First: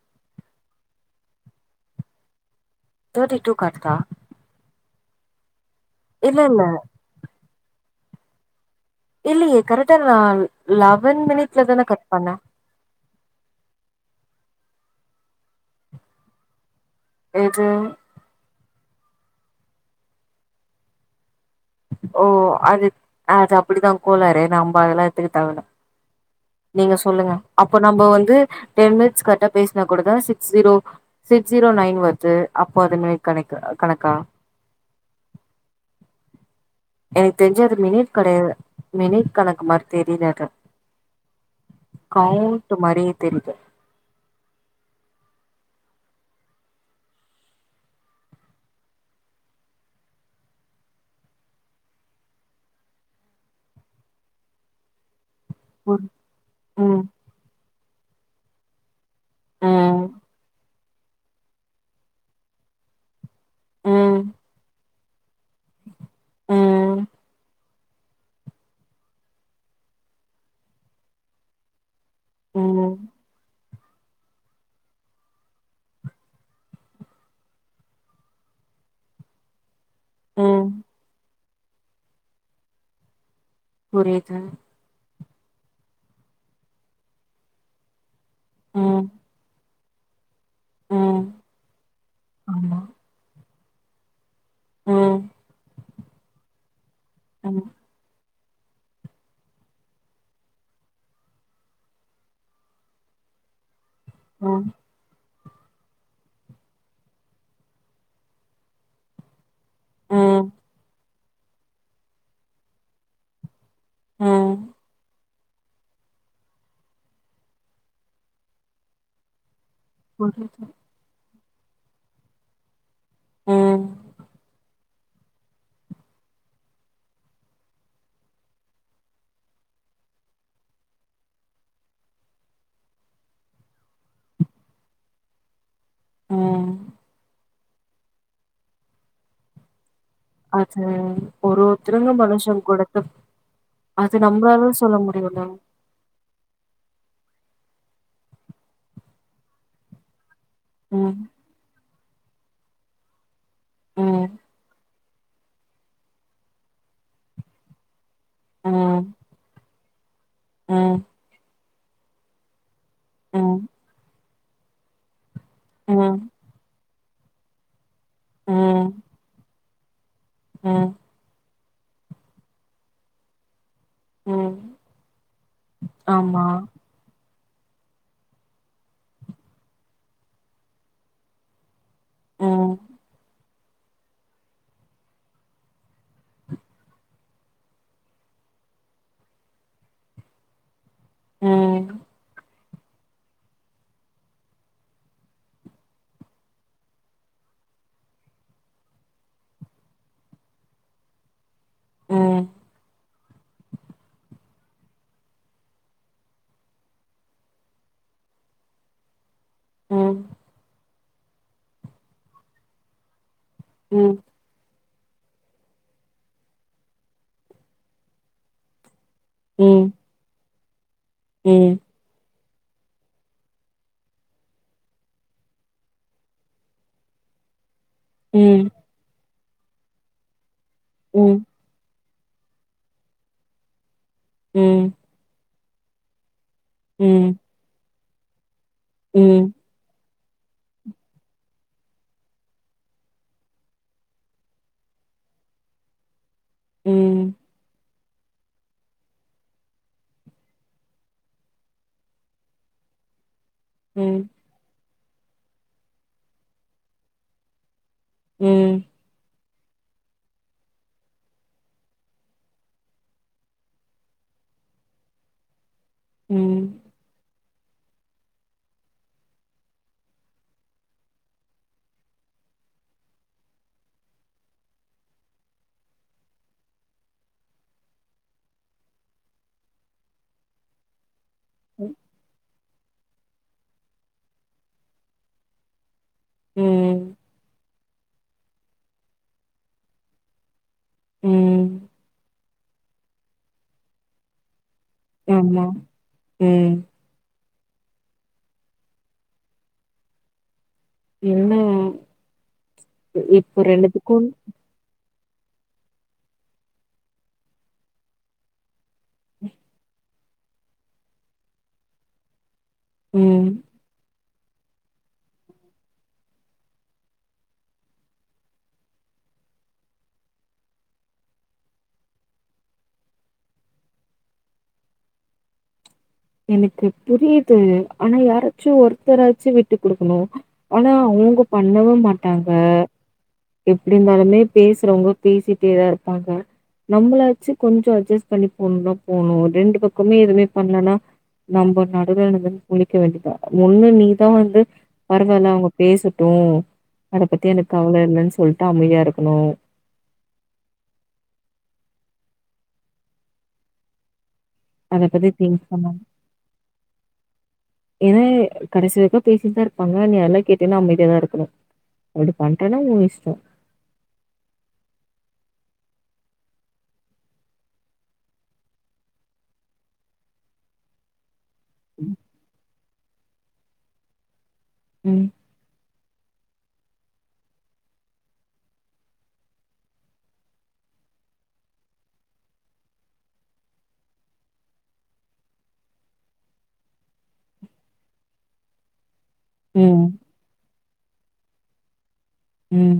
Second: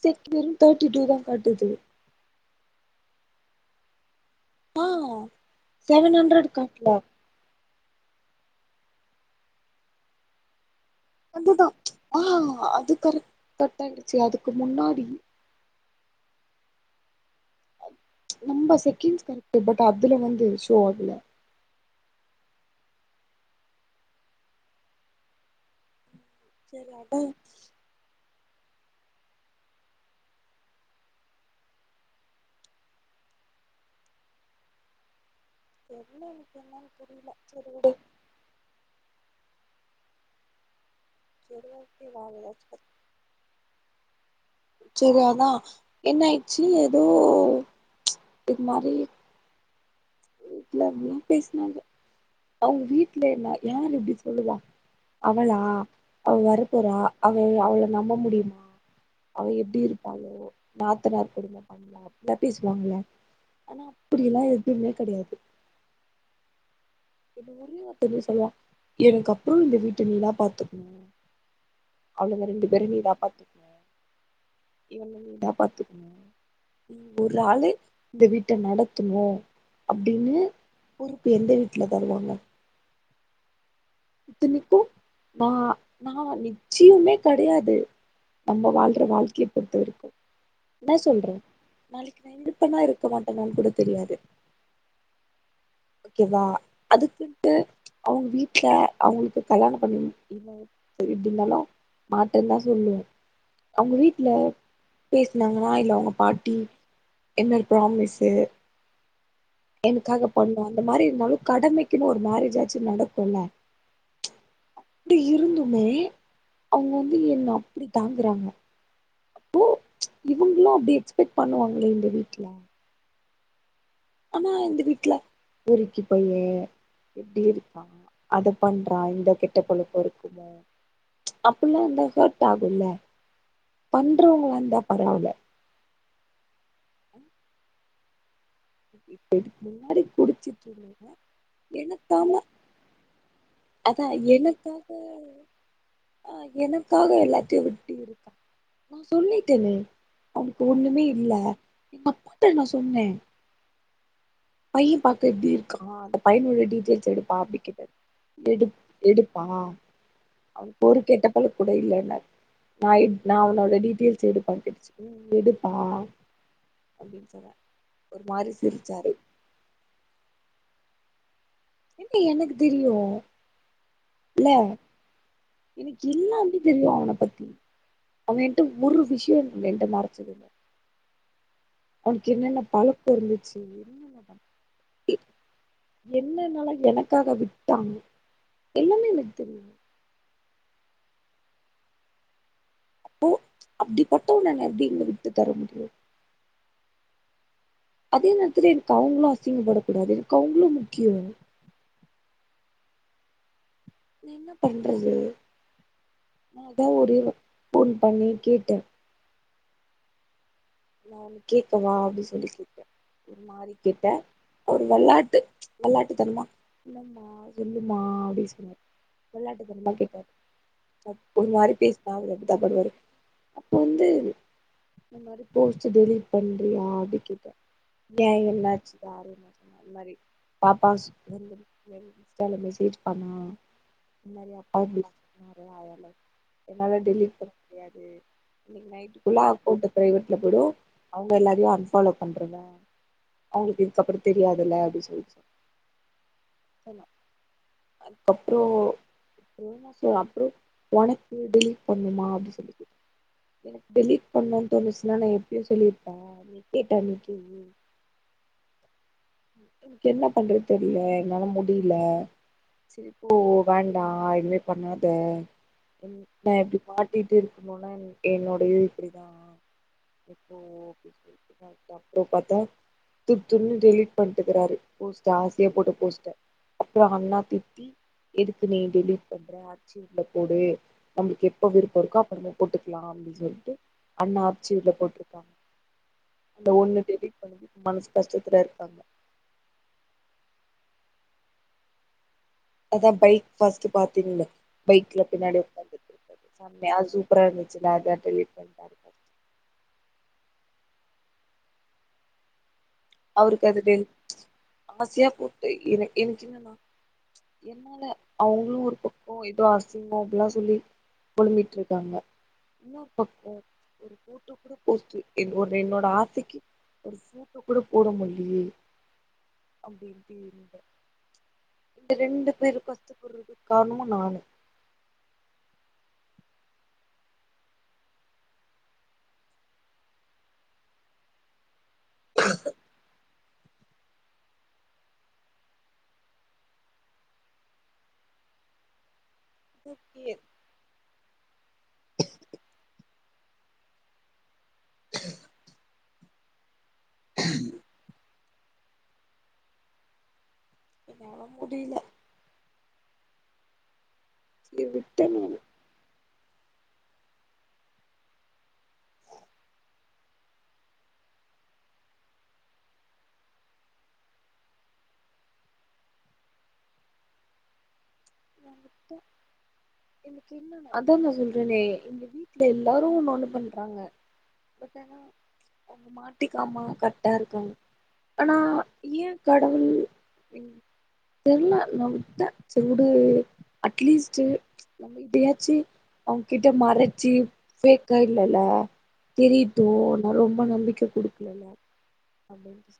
செண்டரும் thirty two தான் காட்டுது தேட்டி டூ காட்டுதா ஆ செவன் இல்ல ஹண்ட்ரட் இல்ல காட்டல இல்லையே கரெக்டா நான் லெவன் மினிட்ல அதுதா தானே கட் பண்ண ஆ அது கரெக்ட் கட்டாய்டுச்சு அதுக்கு முன்னாடி எது நம்ப செகண்ட்ஸ் கரெக்ட் பட் அதுல வந்து ஷோ ஆகல ஓ அது அது அப்பிடிதான் கோலாரு நம்ப அதெல்லாம் எடுத்துக்க தேவல சரி நீங்க அதா சொல்லுங்க அப்ப நம்ம வந்து டென் மினிட்ஸ் கரெக்டா பேசினா கூடதான் six zero six zero nine வருது அப்போ அது மேக் கணக்கு கணக்கா தெரில்ல எனக்கு என்னான்னு எனக்கு தெரிஞ்சு அது மினிட் கெடையாது மினிட் கணக்கு மார் தெரில்ல அது சரி ஓகே வேற ஏதாச்சு கவுன்ட்டு மாரியே தெரிது சேரி அதான் என்ன ஆயிச்சு ஏதோ இது மாரி எல்லாருமே பேசினாங்க அவங்க வீட்ல என யார் இப்டி சொல்லுவா அவளா புரி அவ வரப்போறா ம் அவ அவள நம்ப முடியுமா அவ எப்டி ம் இருப்பங்களோ நாத்தனார் கொடும்ம பண்ணலாம் தட் இஸ் மாமியார் ஆனா ம் அப்டியெல்லாம் எதுவுமே கிடையாது ஆ பொண்ணு கிட்ட போய் சொல்லுவா எனக்கு அப்பறம் இந்த வீட்ட நீ தா பாத்துக்கணும் அவ்ளுங்க ரெண்டு பேரும் ம் நீ தா பாத்துக்கணும் இவனையு நீ தா பாத்துக்கணும் நீ ஒரு ஆளு இந்த வீட்ட நடத்தணும் அப்டின்னு ம் பொறுப்பு எந்த வீட்ல தருவாங்க புரியுது இத்தனைக்கு நா நா நிச்சயமே கெடையாது நம்ம ம் வாழ்ற வாழ்க்கைய பொறுத்தவரைக்கு என்ன ம் சொல்ற நாளைக்கு நா ஆமா இருப்பனா இருக்க மாட்டே போன் கூட தெரியாது ம் ஓகேவா அதுக்குன்ட்டு ம் அவங்க வீட்டுல அவங்களுக்கு கல்யாணம் பண்ணி [unintelligible] இப்டி இருந்தாலு மாட்டோ தா சொல்லுவோ அவங்க வீட்டுல ம் பேசுனாங்கன்னா இல்ல அவங்க பாட்டி என்னரு ப்ராமிஸ்சு எனக்காக ம் பண்ணு அந்த மாறி இருந்தாலு கடமைக்குன்னு ஒரு மேரேஜ் ஆச்சு நடக்கும்ல ஆ இப்டி இருந்துமே அவ்ங்க வந்து என்ன அப்டி தாங்குறாங்க ஓ புரியுது இவங்களு அப்டி எக்ஸ்பெக்ட் பண்ணுவாங்கள இந்த வீட்ல ம் ஆனா இந்த வீட்ல பொறிக்கி பையே எப்டி இருப்பா அத பண்றா இந்த கெட்ட பழக்கொ இருக்குல அப்பில்லா இருந்தா ஹாட் ஆகுல பண்றவங்களா இந்தா பரவால ஆ [inaudible] முன்னாடி குடிச்சிட்டு இருந்தவ [unintelligible] ஒரு ஒருத்தருங்க எனக்காம மனுஷன் குடுத்து அதா அது நம்மளாலு சொல்ல முடியுல ஆஹ் எனக்காக எல்லாத்தையு விட்டு இருக்கா நா சொல்லிட்டேனே அவனுக்கு ஒண்ணுமே ம் இல்ல எங்க கூட்ட நா சொன்னே ம் பைய பாக்க எப்டி இருக்கா அந்த பையனுடைய டீட்டெயில்ஸ் எடுப்பா அப்டி கேட்ட எடுப் ம் எடுப்பா ம் அவனுகொரு கெட்ட பழக்கூட இல்லன்னாரு ஹாய் நா ம் உன்னோட டீடெயில்ஸ் எடு [unintelligible] எனம் அப்டின்னு சொல்லு ஒரு மாறி ம் சிரிச்சாரு ம் என்ன எனக்கு தெரியு இல்ல ம் எனக்கு ஆமா எல்லாமே தெரியு அவன பத்தி அவ என்ட ஒரு விஷயம் என்ட மறைச்சதில்ல ஒனக்கு என்னென்ன ம் பழக்கோ இருந்துச்சு என் [inaudible] என்னன்னலா எனக்காக விட்டான் எல்லாமே எனக்கு தெரியு ம் அப்போ அப்டிப்பட்ட உன்ன நா எப்டின்னு விட்டு தர முடியு அதே நேரத்துல எனக்கு அவங்களு அசிங்கப்படக் கூடாது எனக்கு அவங்களும் முக்கியோ ம் என்ன பண்றது நா தா ஒரு ஃபோன் பண்ணி கேட்டே ம் நா ஒன்னு கேட்கவா அப்டின்னு சொல்லி கேட்டே ஒரு மாறி ம் கேட்டே ம் ஒரு வெலாட்டு வெல்லாட்டு தனமா என்னம்மா சொல்லுமா அப்டி சொன்னாரு வெல்லாட்டு ம் தரமா கேப்பாரு ஒரு மாறி ம் பேசி [unintelligible] அப்போ வந்து இந்த மாறி யோய்ச்சி டெலிட் பண்றியா அப்டி கேட்டே ஏன் ம் என்னாச்சு தாரு இந்த் மேரி ம் [unintelligible] இந்த மாறி ம் அப்பாயின்மெண்ட் ஆயால என்னால டெலிட் பண்ண முடியாது இன்னைக்கு நைட்டுக்குள்ள ம் ம் அக்கோண்ட் பிரரைவேட்ல போய்டு அவுங்க எல்லாரையு அன்ஃபாலோ பண்றதா அவுங்களுக்கு இதுக்கப்பரோ தெரியாதுல்ல அப்டின்னு சொல்லிச்சு அதுக்கப்றோ சொ அப்பறோ உனக்கு டெலிட் பண்ணுமா அப்டி சொல்லுது எனக்கு ம் டெலீட் பண்ணும்ன்னு தோணுச்சுன்னா நான் எப்பேயோ சொல்லிருப்பே நீ கேட்டன்னைக்கி ம் எனக்கு என்ன பண்றது தெர்ல என்னால முடியில செரி போ வேண்டாம் எதுமே பண்ணாத நா எப்டி மாட்டிட்டு இருக்கும் போனா என்னோட இது இப்டிதா எப்போ ஓ அப்றோம் பாத்தா தூர் தின்னு டெலிட் பண்ட்டுக்கிறாரு போஸ்ட ஆசையா போட்ட போஸ்ட அப்பறோ அண்ணா திட்டி எதுக்கு நீ டெலீட் பண்ற அட்சிவ்ள போடு நம்மளுக்கு எப்ப விருப்போ இருக்கோ அப்றமேல் போட்டுக்லா அப்டின்னு சொல்ட்டு அண்ணா அச்சிவ்ல போட்ருக்காங்க அந்த ஒண்ணு ம் டெலீட் பண்ணதுக்கு மனசு கஷ்டத்துல இருக்காங்க ம் அதா பைக் ஃபஸ்ட்டு பாத்தீங்ள பைக் ல பின்னாடி ஆமா. உக்காந்துட்டு இருக்குறது ம். செம்மைய இருந்ச் சூப்பரா இருந்துசு நாதா டெலிட் பண்ண என்ன இப்போ அவருக்கு அது டெல் ரெண்டுத்துக்கு ஆசையா போட்டு எனக் என்னன்னா என்னால அவுங்ளு ஒரு பொண் ஓ ஏதோ அசிங்கோ அப்டிலா சொல்லி பொழம்பிட் இருக்காங்க என்ன ம். பக்கோ ஒரு போட்டோ கூட போஸ்ட் என்னோட என்னோட ஆசைக்கி ஒரு போட்டோ கூட போட முட்லயே அப்டின்ட்டு இங்க ரெண்டு பேரு கஷ்டபற்றதுக்கு காரனமு நானு எனக்கு புரியுது ஆனா யாராச்சு ஒருத்தராச்சு விட்டு குடுக்குணு ஆனா அவுங்க பண்ணவே மாட்டாங்க எப்டி நாலுமே பேசுறவங்க பேசிட்டேதா இருப்பாங்க நம்மளாச்சு கொஞ்சோ அஜ்ஜஸ் பண்ணி போணும் நா போணு ரெண்டு பக்கமே ஓகே எதுவுமே பண்லனா நம்ம நடுவே வந்து முழிக்க வேண்டிதா ஒன்னு நீதா வந்து பரவால்ல அவுங்க பேசட்டு அத பத்தி எனக்கு கவல இல்லனு சொல்ட்டு அமைதியா இருக்கணு என்னால முடிய்ல சேரி அத விட்டே பத்தி திங் பண்ணா இதே கடைசி வரிக்கு பேசிட்டுதா இருப்பாங்க நீ அதெல்லா கேட்டேன்னா அம்மைதியா தா இருக்ணு அப்டி பண்ட்ரனா உ இஷ்டோ அதா நா சொல்றேனே ம். எல்லாரு ஒன்னு ஒண்ணு பண்றாங்க ஆனா ம் மாட்டிக்காம கரெக்டா இருகாங் ஆனா ஏ கடவுள் தெர்ல நம்த சேர் வி டு அட்லீஸ்டு கிட்டயாச்சு அவுங்கிட்ட மறச்சு ஃபேக்கா இல்லல தெரியட்டு ம். நா ரொம்ப நம்பிக்கை குடுக்கலல ம்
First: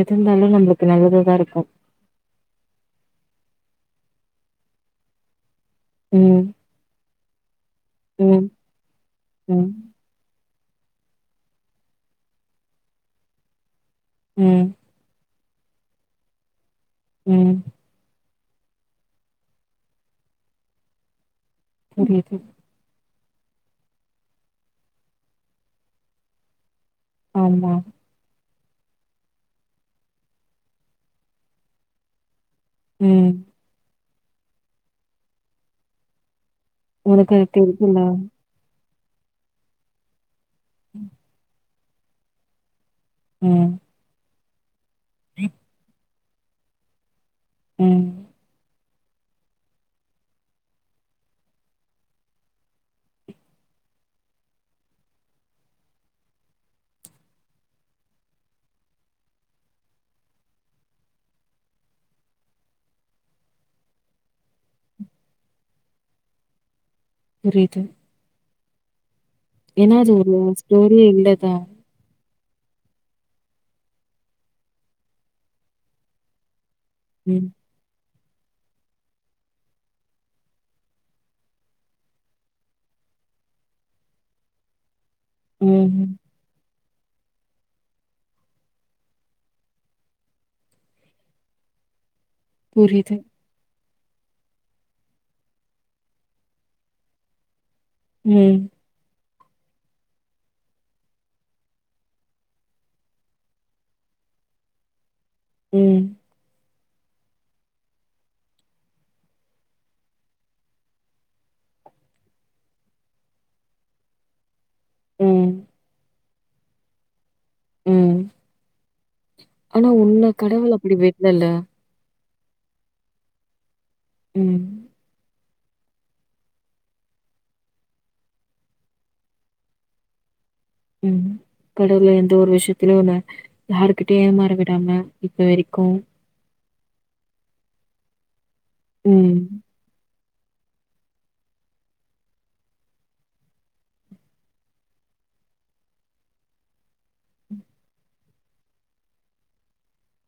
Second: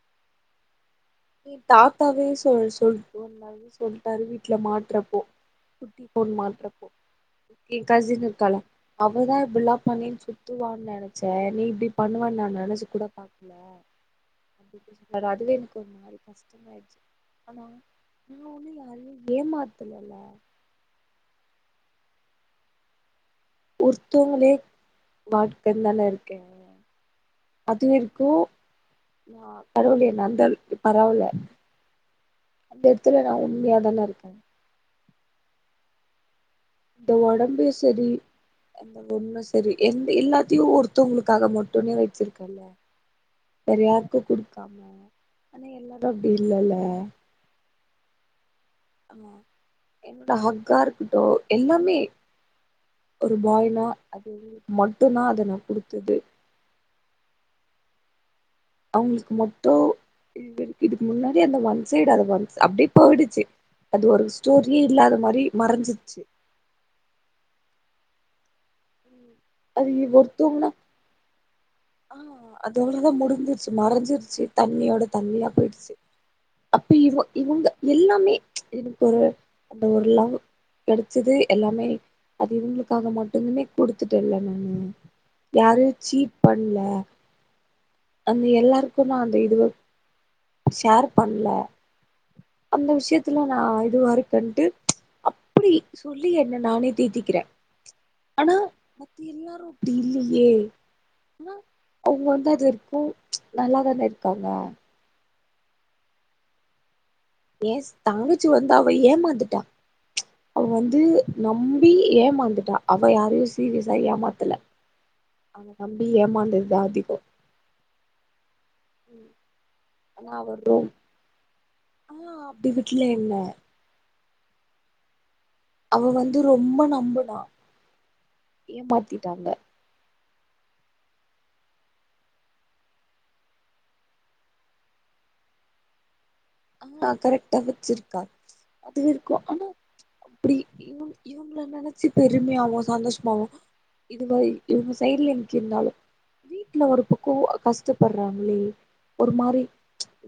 எதுந்தாலு நம்மளுக்கு நல்லது நீ தாத்தாவே சொ சொல்ட்ட [unintelligible] சொல்லிட்டாரு வீட்டுல மாட்ரப்போ குட்டி பொன்னு ம். மாட்றப்போ ஏ கசின் ம். இருக்கால அவதா ம். இப்ல்லா பன்னி சுத்துவானு நினைச்சே நீ இப்டி பண்ணுவ நா நனச்சு கூட பாக்கல ம் சோ அதுவே எனக்கு ஒரு மாரி கஷ்டமோ ஆயிடுச்சு ம். ஆமா நா ஒண்ணு யாரயு ஏமாத்தலல புரியுது ஒருத்தோங்களே வாழ்க்கன்தான இருக்கே ஆமா. அதுவு கு பரவலய அந்த அளவுக்கு பரவால்ல அந்த எடத்துல ம். நா உண்மையா தான இருக்கே இந்த உனக்கு அது உடம்பே தெரியுதுல்ல. சரி அந்த ஒண்ணு சரி எந்த எல்லாத்தையு ஒருத்தவங்களுக்காக மட்டுமே வச்சிருக்கல்ல ம். வேற யாருக்கு குடுக்காம ஆனா எல்லாரு அப்டி இல்லல்ல ம் இப்ப ஹக்கா இருக்கட்டு எல்லாமே ஒரு ஃபாய்னா அது மட்டுதா அது நா கொடுத்தது அவங்களுக்கு மொத்தோ இ இருக்கு இதுக்கு முன்னாடி அந்த ஒன் சைடு அ ஒன் அப்டியே போயிடுச்சு அது ஒரு ஸ்டோரியே இல்லாத மாரி மறைஞ்சிர்ச்சு புரியுது ஏனா அது ஒரு ஸ்டோரியே இல்லதா ஆ‌ அது அவ்ளவுதா முடிஞ்சிருச்சு மறைஞ்சிருச்சு தண்ணியோட தண்ணியா போயிட்ச்சு அப்ப இவ ம். இவுங்க எல்லாமே எனக்கு ஒரு அந்த ஒருலவ் கிடச்சது எல்லாமே அது இவங்களுக்காக மட்டுதுமே குடுச்சுட்டே இல நா யாரியு ம்ஹ்ம். சீப் பண்ல அந்த எல்லாருக்கு நா அந்த இதுவ ஷேர் பண்ல அந்த புரியுது. விஷயத்துல நா இதுவாருக்கன்ட்டு அப்டி சொல்லி என்ன நானே தீத்திக்கிறே ஆனா ம். அப்டி எல்லாரு அப்டி இல்லயே ஆனா அவுங்க வந்து அது இருக்கு நல்லாதானே இருக்காங்க ம் ஏஸ் தாங்கச்சி வந்தா அவ ஏமாத்துட்டா அவ வந்து நம்பி ஏமாந்துட்டா அவ யாரையு சீரியஸா ஏமாத்தல ம். அவன நம்பி ஏமாந்ததுதா அதிகோ ம் ஆனா உன்ன அவ ரொ கடவுள் அப்டி விட்லல்ல ஆ அப்டி வீட்ல என்ன ம் அவ வந்து ரொம்ப நம்புனா ஏமாத்திட்டாங்க ம் கடவுல் எந்த ஒரு விஷயத்திலையு ஒன ஹாருகிட்டயு ஏமாற விடாம இப்ப வரைக்கு ஆ கரெக்டா வச்சிருக்கா அது இருக்கு ம் ஆனா அப்டி இவ இவ்ங்க நினச்சு பெருமையாவு சந்தோஷமாவு இது வை இவுங்க சைடுல என்க்கு இருந்தாலு வீட்டுல ஒரு பக்கோ கஷ்டப்படுறாங்களே ஒரு மாரி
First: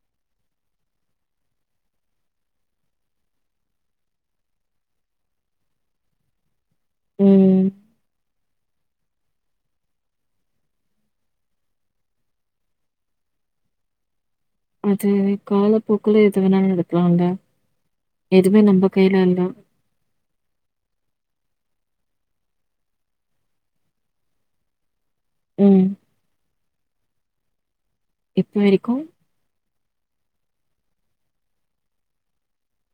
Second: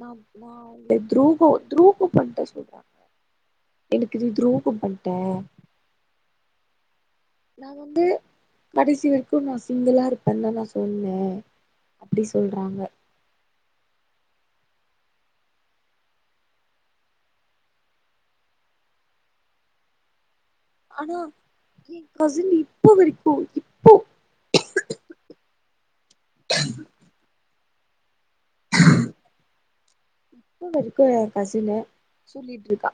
ந இந்த துரேகோ துரூக பண்ட சொல்ற எனக்கு இது துரூக பன்டா ம் நா வந்து கடைசி வரைக்கு நா சிங்கிளா இருப்பேதா நா சொன்னே அப்டி சொல்றாங்க அது காலப்போக்ல எது வேணா நடுக்கலாங்க எதுமே நம்ம கையில இல்ல ஆனா ஏ கசின் இப்ப வரைக்கு இப்போ ம் இப்ப வரைக்கு இப்ப வரைக்கு ஏ கசினு சொல்லிட்ருக்கா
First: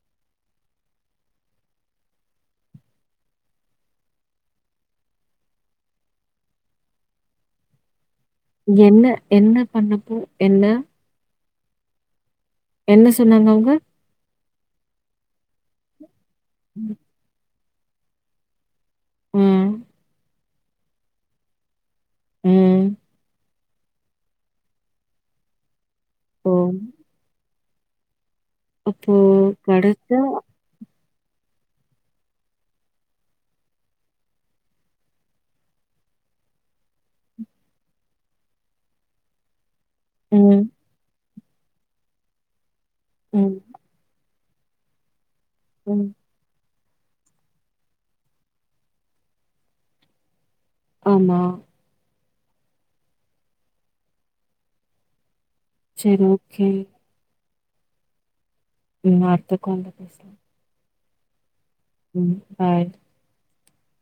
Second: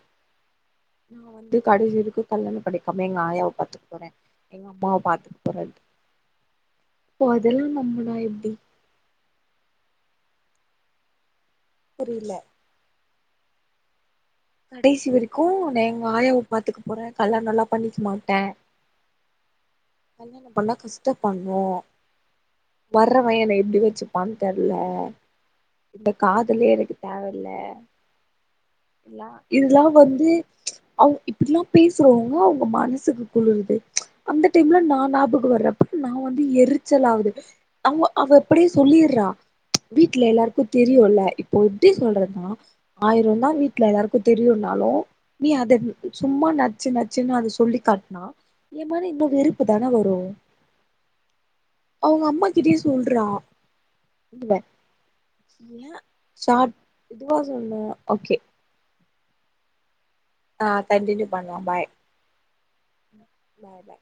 நா வந்து கடைஇருக்கு கல்லண பண்ணிக்கம எங்க ஆயாவ பாத்துக் போறே எங்க அம்மாவ பாத்துக்க போற இப்போ அதெல்லா நம்முனா எப்டி என்ன என்ன பண்ணப்போ என்ன புரில என்ன சொன்னாங்க அவுங்க கடைசி வரைக்கு நே எங்க ஆயாவ பாத்துக்க போற கல்யாணல்லா பண்ணிக்க மாட்ட ம் கல்யாணம் பண்ணா கஷ்ட பண்ணு ம் வர்றவ என்ன எப்டி வச்சு பான் தெர்ல இந்த ஓ காதலே எனக்கு தேவ இல்ல அப்போ ல்லா இதெல்லா கடைசியா வந்து அவ் இப்டிலா பேசுறவங்க அவங்க மனசுக்கு குளுறுது அந்த டைம்ல நா ஞாபக வர்றப்ப நா வந்து எரிச்சல் ஆவுது அவ் அவ அப்டே சொல்லிட்றா வீட்ல எல்லாருக்கு ம் தெரியுல்ல இப்போ எப்டி சொல்றதுன்னா ஆயிர தா ம் வீட் வீட்ல எல்லாருக்கு தெரியுன்னாலு நீ அத ம் சும்மா நச்சு நச்சுன்னு அத சொல்லி காட்னா எ மேல இன்னு வெறுப்பு தான வரு ஆமா அவுங்க அம்மா கிட்டயே சொல்றா இதுல ஏ சரி சா ஓகே இதுவா சொன்ன ஓகே ம் அடுத்த கால்ல பேசலா ஆ கண்டினியூ பண்லா பாய் ம் பாய் பாய் பாய்